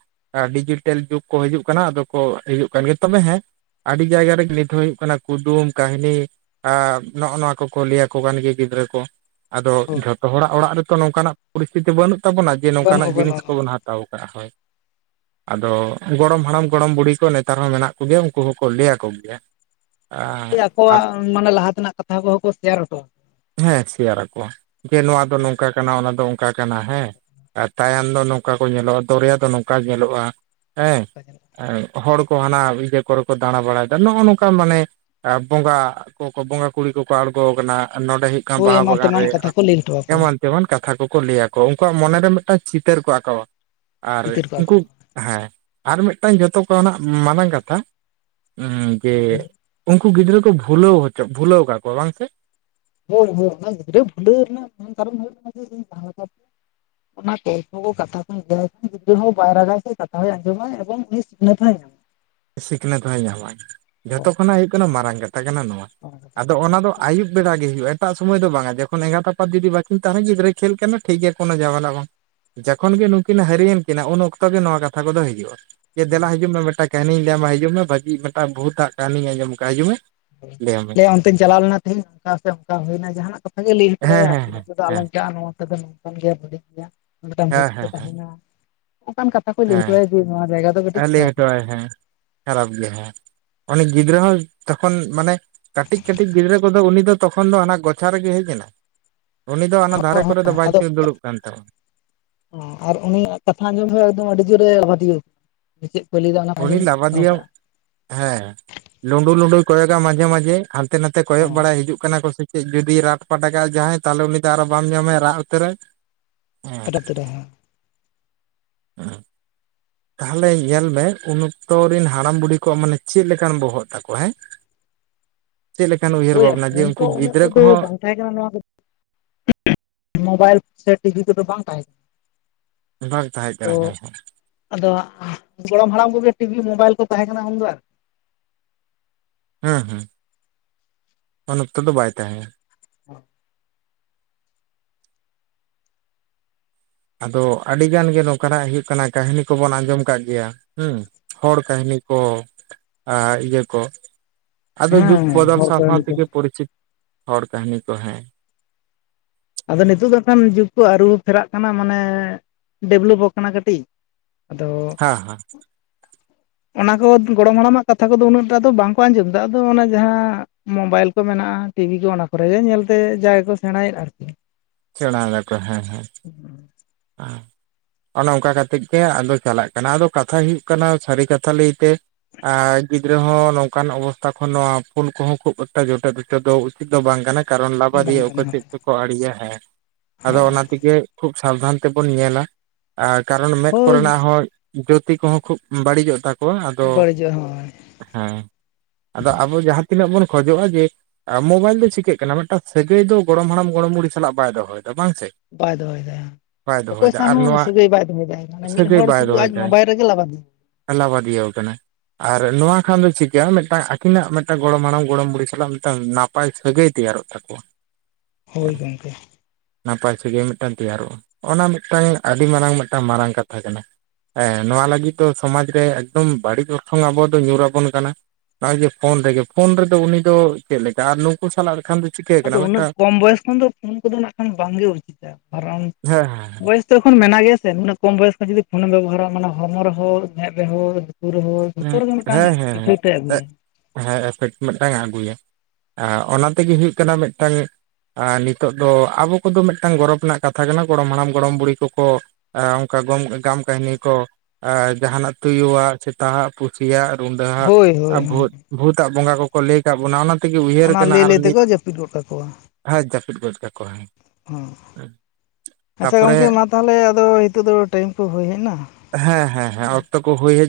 ᱟᱹᱰᱤ ᱡᱩᱴᱤᱞ ᱡᱩᱜᱽ ᱠᱚ ᱦᱤᱡᱩᱜ ᱠᱟᱱᱟ ᱟᱫᱚ ᱠᱚ ᱦᱤᱡᱩᱜ ᱠᱟᱱ ᱜᱮᱭᱟ ᱛᱚᱵᱮ ᱦᱮᱸ ᱟᱹᱰᱤ ᱡᱟᱭᱜᱟ ᱨᱮᱜᱮ ᱱᱤᱛ ᱦᱚᱸ ᱦᱩᱭᱩᱜ ᱠᱟᱱᱟ ᱠᱩᱫᱩᱢ ᱠᱟᱹᱦᱱᱤ ᱟᱨ ᱱᱚᱜᱼᱚ ᱱᱚᱣᱟ ᱠᱚᱠᱚ ᱞᱟᱹᱭᱟᱠᱚ ᱠᱟᱱ ᱜᱮᱭᱟ ᱜᱤᱫᱽᱨᱟᱹ ᱠᱚ ᱟᱫᱚ ᱦᱳᱭ ᱡᱷᱚᱛᱚ ᱦᱚᱲᱟᱜ ᱚᱲᱟᱜ ᱨᱮᱛᱚ ᱱᱚᱝᱠᱟᱱᱟᱜ ᱯᱚᱨᱤᱥᱛᱤᱛᱤ ᱵᱟᱹᱱᱩᱜ ᱛᱟᱵᱚᱱᱟ ᱡᱮ ᱱᱚᱝᱠᱟᱱᱟᱜ ᱵᱟᱹᱱᱩᱜᱼᱟ ᱡᱤᱱᱤᱥ ᱵᱟᱹᱱᱩᱜᱼᱟ ᱠᱚᱵᱚᱱ ᱦᱟ ᱦᱟᱛᱟᱣ ᱟᱠᱟᱫ ᱦᱳᱭ ᱟᱫᱚ ᱜᱚᱲᱚᱢ-ᱦᱟᱲᱟᱢ ᱜᱚᱲᱚᱢ-ᱵᱩᱰᱦᱤ ᱠᱚ ᱱᱮᱛᱟᱨ ᱦᱚᱸ ᱢᱮᱱᱟᱜ ᱠᱚ ᱜᱮᱭᱟ ᱩᱱᱠᱩ ᱦᱚᱸᱠᱚ ᱞᱟᱹᱭ ᱟᱠᱚ ᱜᱮᱭᱟ [unintelligible] ᱟᱨ ᱟᱠᱚᱣᱟᱜ ᱢᱟᱱᱮ ᱞᱟᱦᱟ ᱛᱮᱱᱟᱜ ᱠᱟᱛᱷᱟ [unintelligible] ᱦᱚᱸᱠᱚ ᱠᱚ ᱥᱮᱭᱟᱨ ᱚᱴᱚ ᱦᱮᱸ ᱥᱮᱭᱟᱨᱟᱠᱚ ᱡᱮ ᱱᱚᱣᱟ ᱫᱚ ᱱᱚᱝᱠᱟ ᱠᱟᱱᱟ ᱚᱱᱟ ᱫᱚ ᱚᱝᱠᱟ ᱠᱟᱱᱟ ᱦᱮᱸ ᱟᱨ ᱛᱟᱭᱟᱱ ᱫᱚ ᱱᱚᱝᱠᱟ ᱠᱚ ᱧᱮᱞᱚᱜᱼᱟ ᱫᱚᱨᱭᱟ ᱫᱚ ᱱᱚᱝᱠᱟ ᱧᱮᱞᱚᱜᱼᱟ ᱦᱮᱸ ᱟᱠᱚᱣᱟ ᱦᱚᱲ ᱦᱟᱱᱟ ᱤᱭᱟᱹ ᱠᱚᱨᱮ ᱠᱚ ᱫᱟᱬᱟ ᱵᱟᱲᱟᱭᱮᱫᱟ ᱱᱚᱜᱼᱚᱸᱭ ᱱᱚᱝᱠᱟ ᱢᱟᱱᱮ ᱵᱚᱸᱜᱟ ᱠᱚᱠᱚ ᱵᱚᱸᱜᱟ ᱠᱩᱲᱤ ᱠᱚᱠᱚ ᱟᱬᱜᱚᱣᱟᱠᱟᱱᱟ ᱱᱚᱸᱰᱮ ᱦᱤᱡᱩᱜ ᱦᱳᱭ ᱵᱟᱦᱟ ᱮᱢᱟᱱ ᱵᱟᱜᱟᱱ ᱨᱮ ᱛᱮᱢᱟᱱ ᱠᱟᱛᱷᱟ ᱠᱚ ᱞᱟᱹᱭ ᱦᱚᱴᱚ ᱟᱠᱚᱣᱟ ᱮᱢᱟᱱ ᱛᱮᱢᱚᱱ ᱠᱟᱛᱷᱟ ᱠᱚᱠᱚ ᱞᱟᱹᱭᱟᱠᱚᱣᱟ ᱩᱱᱠᱩᱣᱟᱜ ᱢᱚᱱᱮᱨᱮ ᱢᱤᱫᱴᱟᱝ ᱪᱤᱛᱟᱹᱨ ᱠᱚ ᱟᱸᱠᱟᱣᱟ ᱟᱨ ᱛᱤᱛᱤᱨ ᱠᱚᱣᱟ ᱠᱚ ᱩᱱᱠᱩ ᱦᱮᱸ ᱟᱨ ᱢᱤᱫᱴᱟᱱ ᱡᱚᱛᱚ ᱠᱷᱚᱱᱟᱜ ᱢᱟᱨᱟᱝ ᱠᱟᱛᱷᱟ ᱡᱮ ᱦᱳᱭ ᱩᱝᱠᱩ ᱜᱤᱫᱽᱨᱟᱹ ᱠᱚ ᱵᱷᱩᱞᱟᱹᱣ ᱦᱚᱪᱚ ᱵᱷᱩᱞᱟᱹᱣ ᱠᱟᱫ ᱠᱚᱣᱟ ᱵᱟᱝ ᱥᱮ ᱦᱳᱭ ᱦᱳᱭ ᱚᱱᱟ ᱜᱤᱫᱽᱨᱟᱹ ᱵᱩᱞᱟᱹᱣ ᱨᱮᱱᱟᱜ ᱠᱟᱨᱚᱱ ᱦᱩᱭᱩᱜ ᱡᱮ ᱤᱧ [unintelligible] ᱚᱱᱟᱛᱮ ᱠᱚ ᱠᱟᱛᱷᱟ ᱠᱚᱧ [unintelligible] ᱜᱤᱫᱽᱨᱟᱹ ᱦᱚᱸ ᱵᱟᱭ ᱨᱟᱜᱟ ᱥᱮ ᱠᱟᱛᱷᱟᱭ ᱟᱸᱡᱚᱢᱟ ᱮᱵᱚᱝ ᱩᱱᱤ ᱥᱤᱠᱷᱱᱟᱹᱛ ᱦᱚᱸᱭ [unintelligible] [inaudible] ᱥᱤᱠᱷᱱᱟᱹᱛ ᱦᱚᱸᱭ ᱧᱟᱢᱟ ᱡᱷᱚᱛᱚ ᱠᱷᱚᱱᱟᱜ ᱦᱩᱭᱩᱜ ᱠᱟᱱᱟ ᱢᱟᱨᱟᱝ ᱠᱟᱛᱷᱟ ᱠᱟᱱᱟ ᱱᱚᱣᱟ ᱚᱱᱟ ᱠᱟᱛᱷᱟ ᱟᱫᱚ ᱚᱱᱟ ᱫᱚ ᱟᱹᱭᱩᱵ ᱵᱮᱲᱟ ᱜᱮ ᱦᱩᱭᱩᱜᱼᱟ᱾ ᱮᱴᱟᱜ ᱥᱚᱢᱚᱭ ᱫᱚ ᱵᱟᱝ ᱡᱚᱠᱷᱚᱱ ᱮᱸᱜᱟᱛ- ᱟᱯᱟᱛ ᱡᱩᱫᱤ ᱵᱟᱠᱤᱱ ᱛᱟᱦᱮᱱᱟ᱾ ᱜᱤᱫᱽᱨᱟᱹᱭ ᱠᱷᱮᱞ ᱠᱟᱱᱟ ᱴᱷᱤᱠ ᱜᱮᱭᱟ, ᱠᱳᱱᱳ ᱡᱷᱟᱢᱮᱞᱟ ᱵᱟᱝ ᱡᱚᱠᱷᱚᱱ ᱜᱮ ᱱᱩᱠᱤᱱ ᱦᱟᱨᱤᱭᱮᱱ ᱠᱤᱱᱟ ᱩᱱ ᱚᱠᱛᱚ ᱜᱮ ᱱᱚᱣᱟ ᱠᱟᱛᱷᱟ ᱠᱚᱫᱚ ᱦᱤᱡᱩᱜᱼᱟ᱾ ᱡᱮ ᱫᱮᱞᱟ ᱦᱤᱡᱩᱜ ᱢᱮ ᱢᱤᱫᱴᱟᱝ ᱠᱟᱹᱦᱱᱤᱧ ᱞᱟᱹᱭᱟᱢᱢᱟ ᱦᱤᱡᱩᱜ ᱢᱮ ᱵᱷᱟᱹᱜᱤ ᱢᱤᱫᱴᱟᱝ ᱵᱷᱩᱛᱟᱜ ᱠᱟᱹᱦᱱᱤᱧ ᱟᱸᱚᱢ ᱠᱟᱜ ᱦᱤᱡᱩᱜ ᱢᱮ᱾ ᱞᱟᱹᱭᱟᱢ ᱢᱮ ᱮ ᱚᱱᱛᱮᱧ ᱪᱟᱞᱟᱣ ᱞᱮᱱᱟ᱾ ᱛᱮᱦᱤᱧᱚᱱᱠᱟ ᱥᱮ ᱚᱱᱠᱟ ᱦᱩᱭᱱᱟ ᱡᱟᱦᱟᱱᱟᱜ ᱠᱟᱛᱷᱟ ᱜᱮ ᱞᱟᱹᱭ ᱠᱮᱫᱟᱭ ᱦᱮᱸ ᱦᱮᱸ ᱟᱨᱠᱤ᱾ ᱦᱮᱸ ᱚᱱᱛᱮ ᱫᱚ ᱦᱮᱸ ᱟᱞᱚᱢ ᱪᱟᱜᱼᱟ ᱱᱚᱣᱟ ᱛᱮᱫᱚ ᱞᱚᱢ [unintelligible] ᱜᱮᱭᱟ ᱦᱮᱸ ᱵᱷᱩᱛ ᱠᱚ ᱦᱮᱸ ᱛᱟᱸᱦᱮᱱᱟ ᱚᱱᱠᱟᱱ ᱠᱟᱛᱷᱟ ᱠᱚ ᱞᱟᱹᱭ ᱦᱮᱸ ᱦᱚᱪᱚᱭᱟ ᱡᱮ ᱱᱚᱣᱟ ᱡᱟᱭᱜᱟ ᱫᱚ ᱠᱟᱹᱴᱤᱡ ᱞᱟᱹᱭ ᱠᱷᱟᱨᱟᱯ ᱜᱮᱭᱟ ᱦᱚᱴᱚᱣᱟᱭ ᱦᱮᱸ ᱠᱷᱟᱨᱟᱯ ᱜᱮ ᱦᱮᱸ ᱩᱱᱤ ᱜᱤᱫᱽᱨᱟᱹ ᱦᱚᱸ ᱛᱚᱠᱷᱚᱱ ᱢᱟᱱᱮ ᱠᱟᱹᱴᱤᱡ-ᱠᱟᱹᱴᱤᱡ ᱜᱤᱫᱽᱨᱟᱹ ᱠᱚᱫᱚ ᱩᱱᱤ ᱫᱚ ᱛᱚᱠᱷᱚᱱ ᱫᱚ ᱦᱟᱱᱟ ᱜᱚᱪᱷᱟ ᱨᱮᱜᱮ ᱦᱮᱡ ᱮᱱᱟ᱾ ᱩᱱᱤ ᱫᱚ ᱚᱱᱟ ᱫᱷᱟᱨᱮ ᱠᱚᱨᱮ ᱫᱚ ᱵᱟᱭ ᱟᱫᱚ ᱫᱩᱲᱩᱵ ᱠᱟᱱ ᱛᱟᱵᱚᱱᱟ᱾ ᱟᱨ ᱩᱱᱤᱭᱟᱜ ᱠᱟᱛᱷᱟ ᱟᱸᱡᱚᱢ ᱫᱚ ᱮᱠᱫᱚᱢ ᱟᱹᱰᱤ ᱡᱳᱨᱮ ᱨᱟᱜᱤᱭᱟᱜ ᱪᱮᱫ ᱠᱚ ᱞᱟᱹᱭ ᱮᱫᱟ, ᱚᱱᱟ ᱩᱱᱤ ᱞᱟᱵᱟᱫᱤᱭᱤᱭᱟᱹ ᱦᱮᱸ ᱞᱩᱸᱰᱩ-ᱞᱩᱸᱰᱩᱭ ᱠᱚᱭᱚᱜᱟ ᱢᱟᱡᱷᱮ ᱢᱟᱡᱷᱮ ᱟᱨ ᱦᱟᱱᱛᱮ- ᱱᱟᱛᱮ ᱠᱚᱭᱚᱜ ᱦᱚᱸ ᱵᱟᱲᱟᱭ ᱦᱤᱡᱩᱜ ᱠᱟᱱᱟ ᱠᱚ ᱥᱮ ᱪᱮᱫ ᱡᱩᱫᱤ ᱨᱟᱴ-ᱯᱟᱴᱟᱜᱟᱜ ᱡᱟᱦᱟᱸᱭ ᱛᱟᱦᱚᱞᱮ ᱩᱱᱤ ᱫᱚ ᱟᱨᱚ ᱵᱟᱢ ᱧᱟᱢᱟᱭ ᱨᱟᱜ ᱩᱛᱟᱹᱨᱟ᱾ ᱦᱮᱸ ᱯᱚᱴᱚᱢ ᱛᱮ ᱦᱮᱸ ᱦᱮᱸ ᱛᱟᱦᱞᱮ ᱧᱮᱞ ᱢᱮ ᱩᱱ ᱚᱠᱛᱚᱨ ᱨᱮᱱ ᱦᱟᱲᱟᱢ ᱵᱩᱲᱦᱤ ᱠᱚᱣᱟᱜ ᱢᱟᱱᱮ ᱪᱮᱫ ᱞᱮᱠᱟᱱ ᱵᱚᱦᱚᱜ ᱛᱟᱠᱚᱣᱟ ᱦᱮᱸ ᱪᱮᱫᱞᱮᱠᱟᱱ ᱩᱭᱦᱟᱹᱨ ᱦᱳᱭ ᱵᱷᱟᱵᱱᱟ ᱡᱮ ᱯᱷᱳᱱ ᱩᱝᱠᱩ ᱛᱚ ᱩᱱᱟᱹᱜ ᱜᱤᱫᱽᱨᱟᱹ ᱛᱮᱫᱚ ᱠᱚᱦᱚᱸ ᱵᱟᱝ ᱛᱟᱦᱮᱸ ᱠᱟᱱᱟ᱾ ᱱᱚᱣᱟ ᱠᱚᱫᱚ ᱢᱳᱵᱟᱭᱤᱞ ᱥᱮ ᱴᱤᱵᱷᱤ ᱠᱚᱫᱚ ᱵᱟᱝ ᱛᱟᱦᱮᱸ ᱠᱟᱱᱟ᱾ ᱩᱱ ᱵᱟᱝ ᱛᱟᱦᱮᱸ ᱛᱚ ᱠᱟᱱᱟ ᱦᱮᱸ ᱦᱮᱸ᱾ ᱟᱫᱚ ᱜᱚᱲᱚᱢ ᱦᱟᱲᱟᱢ ᱠᱚᱜᱮ ᱴᱤᱵᱷᱤ ᱢᱳᱚᱵᱟᱭᱤᱞ ᱠᱚ ᱛᱟᱦᱮᱸ ᱠᱟᱱᱟ ᱩᱱᱫᱚ ᱟᱨ ᱦᱩᱸ ᱦᱩᱸ ᱩᱱ ᱚᱠᱛᱚ ᱫᱚ ᱵᱟᱭ ᱛᱟᱦᱮᱸᱭᱟ᱾ [inaudible] ᱟᱫᱚ ᱟᱹᱰᱤᱜᱟᱱ ᱜᱮ ᱱᱚᱝᱠᱟᱱᱟᱜ ᱦᱩᱭᱩᱜ ᱠᱟᱱᱟ ᱠᱟᱹᱦᱱᱤ ᱠᱚᱵᱚᱱ ᱟᱸᱡᱚᱢ ᱠᱟᱜ ᱜᱮᱭᱟ, ᱦᱩᱸ ᱦᱚᱲ ᱠᱟᱹᱦᱱᱤ ᱠᱚ ᱮᱸᱜ ᱤᱭᱟᱹ ᱠᱚ ᱟᱫᱚ ᱡᱩᱜᱽ ᱦᱮᱸ ᱵᱚᱫᱚᱞ ᱦᱚᱲ ᱥᱟᱶ ᱥᱟᱶ ᱠᱟᱹᱦᱱᱤ ᱠᱚ ᱱᱤᱛᱚᱜ ᱛᱮᱜᱮ ᱯᱚᱨᱤᱪᱤᱛ ᱦᱚᱲ ᱠᱟᱹᱦᱱᱤ ᱠᱚ ᱦᱮᱸ ᱟᱫᱚ ᱱᱤᱛᱳᱜ ᱫᱚ ᱦᱟᱸᱜ ᱠᱷᱟᱱ ᱡᱩᱜᱽ ᱠᱚ ᱟᱹᱨᱩ ᱯᱷᱮᱨᱟᱜ ᱠᱟᱱᱟ ᱢᱟᱱᱮ ᱰᱮᱵᱷᱞᱚᱯᱚᱜ ᱟᱠᱟᱱᱟ ᱠᱟᱹᱴᱤᱡ ᱟᱫᱚ ᱦᱮᱸ [inaudible] ᱚᱱᱟ ᱠᱚ ᱜᱚᱲᱚᱢ ᱦᱟᱲᱟᱢᱟᱜ ᱠᱟᱛᱷᱟ ᱠᱚᱫᱚ ᱩᱱᱟᱹᱜ ᱴᱟ ᱟ ᱫᱚ ᱵᱟᱝᱠᱚ ᱟᱸᱡᱚᱢᱫᱟ᱾ ᱟᱫᱚ ᱚᱱᱟ ᱡᱟᱦᱟᱸ ᱢᱳᱵᱟᱭᱤᱞ ᱠᱚ ᱢᱮᱱᱟᱜᱼᱟ, ᱴᱤᱵᱷᱤ ᱠᱚ ᱚᱱᱟ ᱠᱚᱨᱮᱜᱮ ᱧᱮᱞᱛᱮ ᱡᱟᱜᱮᱠᱚ ᱥᱮᱬᱟᱭᱮᱫ ᱟᱨᱠᱤ᱾ ᱥᱮᱬᱟᱭ ᱫᱟᱠᱚ ᱦᱮᱸ ᱦᱮᱸ ᱦᱩᱸ ᱚ ᱚᱱᱮ ᱚᱝᱠᱟ ᱠᱟᱛᱮᱜ ᱜᱮ ᱟᱫᱚ ᱪᱟᱞᱟᱜ ᱠᱟᱱᱟ ᱟᱫᱚ ᱠᱟᱛᱷᱟ ᱦᱩᱭᱩᱜ ᱠᱟᱱᱟ ᱥᱟᱹᱨᱤ ᱠᱟᱛᱷᱟ ᱞᱟᱹᱭᱛᱮ ᱮᱸ ᱜᱤᱫᱽᱨᱟᱹ ᱦᱚᱸ ᱱᱚᱝᱠᱟᱱ ᱚᱵᱚᱥᱛᱟ ᱠᱷᱚᱱ ᱱᱚᱣᱟ ᱯᱷᱳᱱ ᱠᱚᱦᱚᱸ ᱠᱷᱩᱵ ᱮᱠᱴᱟ ᱡᱚᱴᱮᱫ ᱦᱚᱴᱮᱫ ᱫᱚ ᱩᱪᱤᱛ ᱫᱚ ᱵᱟᱝ ᱠᱟᱱᱟ᱾ ᱠᱟᱨᱚᱱ ᱵᱟᱝ ᱞᱟᱵᱟᱫᱤᱭᱟᱹ ᱚᱠᱚᱭ ᱠᱟᱱᱟ ᱪᱮᱫ ᱠᱚᱠᱚ ᱟᱲᱮᱭᱟ ᱦᱮᱸ ᱟᱫᱚ ᱦᱳᱭ ᱚᱱᱟ ᱛᱮᱜᱮ ᱠᱷᱩᱵ ᱥᱟᱵᱫᱷᱟᱱ ᱛᱮᱵᱚᱱ ᱧᱮᱞᱟ, ᱟ ᱠᱟᱨᱚᱱ ᱢᱮᱫ ᱦᱳᱭ ᱠᱚᱨᱮᱱᱟᱜ ᱦᱚᱸ ᱡᱳᱛᱤ ᱠᱚᱦᱚᱸ ᱠᱷᱩᱵ ᱵᱟᱹᱲᱤᱡᱚᱜ ᱛᱟᱠᱚᱣᱟ ᱟᱫᱚ, ᱵᱟᱹᱲᱤᱡᱚᱜ ᱦᱳᱭ ᱦᱮᱸ᱾ ᱟᱫᱚ ᱟᱵᱚ ᱡᱟᱦᱟᱸ ᱛᱤᱱᱟᱹᱜ ᱵᱚᱱ ᱠᱷᱚᱡᱚᱜᱼᱟ ᱡᱮ ᱟᱨ ᱢᱳᱵᱟᱭᱤᱞ ᱫᱚ ᱪᱤᱠᱟᱹᱜ ᱠᱟᱱᱟ ᱢᱤᱫᱴᱟᱝ ᱥᱟᱹᱜᱟᱹᱭ ᱫᱚ ᱜᱚᱲᱚᱢ ᱦᱟᱲᱟᱢ ᱜᱚᱲᱚᱢ ᱵᱩᱲᱦᱤ ᱥᱟᱞᱟᱜ ᱵᱟᱭ ᱫᱚᱦᱚᱭᱮᱫᱟ ᱵᱟᱝ ᱥᱮ? ᱵᱟᱭ ᱫᱚᱦᱚᱭᱮᱫᱟ ᱦᱟᱸᱜ ᱵᱟᱭ ᱚᱠᱚᱭ ᱫᱚᱦᱚᱭᱮᱫᱟ ᱥᱟᱶ ᱟᱨ ᱱᱚᱣᱟ ᱦᱚᱸ ᱥᱟᱹᱜᱟᱹᱭ ᱵᱟᱭ ᱫᱩᱦᱚᱭᱮᱫᱟ ᱢᱟᱱᱮ ᱢᱤᱫ ᱦᱚᱲᱩᱫᱩ ᱟᱡᱽ ᱢᱳᱟᱭᱤᱞ ᱨᱮᱜᱮ ᱞᱟᱜᱟᱣ ᱦᱮᱱᱟᱭᱟ ᱟᱞᱟᱵᱟᱫᱤᱭᱟᱹᱣ ᱠᱟᱱᱟ᱾ ᱟᱨ ᱱᱚᱣᱟ ᱠᱷᱟᱱ ᱫᱚ ᱪᱤᱠ ᱜᱮᱭᱟ ᱢᱤᱫᱴᱟᱝ ᱟᱹᱠᱤᱱᱟᱜ ᱢᱤᱫᱴᱟᱝ ᱜᱚᱲᱚᱢ ᱦᱟᱲᱟᱢ ᱜᱚᱲᱚᱢ ᱵᱩᱲᱦᱤ ᱥᱟᱞᱟᱜ ᱢᱤᱫᱴᱟᱝ ᱱᱟᱯ ᱱᱟᱯᱟᱭ ᱥᱟᱹᱜᱟᱹᱭ ᱛᱮᱭᱟᱨᱚᱜ ᱛᱟᱠᱚᱣᱟ᱾ ᱦᱳᱭ ᱜᱚᱝᱠᱮ᱾ ᱱᱟᱯᱟᱭ ᱥᱟᱹᱜᱟᱭ ᱢᱤᱫᱴᱟᱝ ᱛᱮᱭᱟᱨᱚᱜᱼᱟ, ᱚᱱᱟ ᱢᱤᱫᱴᱟᱝ ᱟᱹᱰᱤ ᱢᱟᱨᱟᱝ ᱢᱤᱫᱴᱟᱝ ᱢᱟᱨᱟᱝ ᱠᱟᱛᱷᱟ ᱠᱟᱱᱟ᱾ ᱮᱸ ᱱᱚᱣᱟ ᱞᱟᱹᱜᱤᱫ ᱫᱚ ᱥᱚᱢᱟᱡ ᱨᱮ ᱮᱠᱫᱚᱢ ᱵᱟᱹᱲᱤᱡ ᱚᱨᱥᱚᱝ ᱟᱵᱚ ᱫᱚ ᱧᱩᱨ ᱟᱵᱚᱱ ᱠᱟᱱᱟ᱾ ᱱᱚᱭ-ᱚᱭ ᱡᱮ ᱯᱷᱳᱱ ᱨᱮᱜᱮ ᱯᱷᱳᱱ ᱨᱮᱫᱚ ᱩᱱᱤ ᱫᱚ ᱪᱮᱫ ᱞᱮᱠᱟ ᱟᱨ ᱱᱩᱠᱩ ᱥᱟᱞᱟᱜ ᱞᱮᱠᱷᱟᱱ ᱫᱚ ᱪᱤᱠᱟᱹ ᱠᱟᱱᱟ ᱟᱫᱚ ᱩᱱᱟᱹᱜ ᱢᱤᱫᱴᱟᱝ ᱠᱚᱢ ᱵᱚᱭᱮᱥ ᱠᱷᱚᱱ ᱫᱚ ᱯᱷᱳᱱ ᱠᱚᱫᱚ ᱱᱟᱜ ᱠᱷᱟᱱ ᱵᱟᱝᱜᱮ ᱩᱪᱤᱛᱟ ᱠᱟᱨᱚᱱ ᱦᱮᱸ ᱦᱮᱸ ᱵᱚᱭᱮᱥ ᱫᱚ ᱮᱠᱷᱚᱱ ᱢᱮᱱᱟᱜ ᱜᱮᱭᱟ ᱥᱮ, ᱩᱱᱟᱹᱜ ᱠᱚᱢ ᱵᱚᱭᱮᱥ ᱠᱷᱚᱱ ᱡᱩᱫᱤ ᱯᱷᱳᱱ ᱮᱢ ᱵᱮᱵᱚᱦᱟᱨᱟ ᱢᱟᱱᱮ ᱦᱚᱲᱢᱚ ᱨᱮᱦᱚᱸ, ᱢᱮᱫ ᱨᱮᱦᱚᱸ [unintelligible] ᱨᱮᱦᱚᱸ ᱡᱚᱛᱚ ᱦᱮᱸ ᱨᱮᱜᱮ ᱢᱤᱫᱴᱟᱝ ᱦᱮᱸ ᱦᱮᱸ ᱤᱯᱷᱮᱠᱴᱮ ᱮᱜ ᱟᱹᱜᱩᱭᱟ᱾ ᱦᱮᱸ ᱮᱯᱷᱮᱠᱴ ᱢᱤᱫᱴᱟᱝ ᱮ ᱟᱹᱜᱩᱭᱟ, ᱚᱱᱟ ᱛᱮᱜᱮ ᱦᱩᱭᱩᱜ ᱠᱟᱱᱟ ᱢᱤᱫᱴᱟᱝ ᱟᱨ ᱱᱤᱛᱚᱜ ᱫᱚ ᱟᱵᱚ ᱠᱚᱫᱚ ᱢᱤᱫᱴᱟᱝ ᱜᱚᱨᱚᱵᱽ ᱨᱮᱱᱟᱜ ᱠᱟᱛᱷᱟ ᱠᱟᱱᱟ ᱾ᱜᱚᱲᱚᱢ ᱦᱟᱲᱟᱢ ᱜᱚᱲᱚᱢ ᱵᱩᱲᱦᱤ ᱠᱚᱠᱚ ᱚᱱᱠᱟ ᱜᱟᱢ ᱠᱟᱹᱦᱱᱤ ᱠᱚ, ᱡᱟᱦᱟᱱᱟᱜ ᱛᱩᱭᱩᱣᱟᱜ ᱥᱮᱛᱟ-ᱟᱜ ᱯᱩᱥᱤᱭᱟᱜ ᱨᱩᱰᱟᱹᱟᱜ ᱦᱳᱭ ᱦᱳᱭ ᱟᱨ ᱦᱳᱭ ᱵᱷᱩᱛ ᱵᱷᱩᱛᱟᱜ ᱵᱚᱸᱜᱟ ᱠᱚ ᱠᱚ ᱞᱟᱹᱭ ᱟᱠᱟᱫ ᱵᱚᱱᱟ ᱚᱱᱟ ᱛᱮᱜᱮ, ᱩᱭᱦᱟᱹᱨ ᱚᱱᱟ ᱠᱟᱱᱟ ᱞᱟᱹᱭ ᱟᱨ ᱞᱟᱹᱭ ᱱᱤᱛ ᱛᱮᱠᱚ ᱡᱟᱹᱯᱤᱫ ᱜᱚᱫ ᱠᱟᱠᱚᱣᱟ [inaudible] ᱡᱟᱹᱯᱤᱫ ᱜᱚᱫ ᱠᱟᱠᱚ ᱟᱭ᱾ ᱦᱮᱸ ᱟᱪᱪᱷᱟ ᱜᱚᱢᱠᱮ, ᱢᱟ ᱛᱟᱦᱚᱞᱮ ᱟᱫᱚ ᱱᱤᱛᱚᱜ ᱫᱚ ᱴᱟᱭᱤᱢ ᱠᱚ ᱦᱩᱭ ᱦᱮᱡ ᱱᱟ᱾ ᱦᱮᱸ ᱦᱮᱸ ᱦᱮᱸ ᱚᱠᱛᱚ ᱠᱚ ᱦᱩᱭ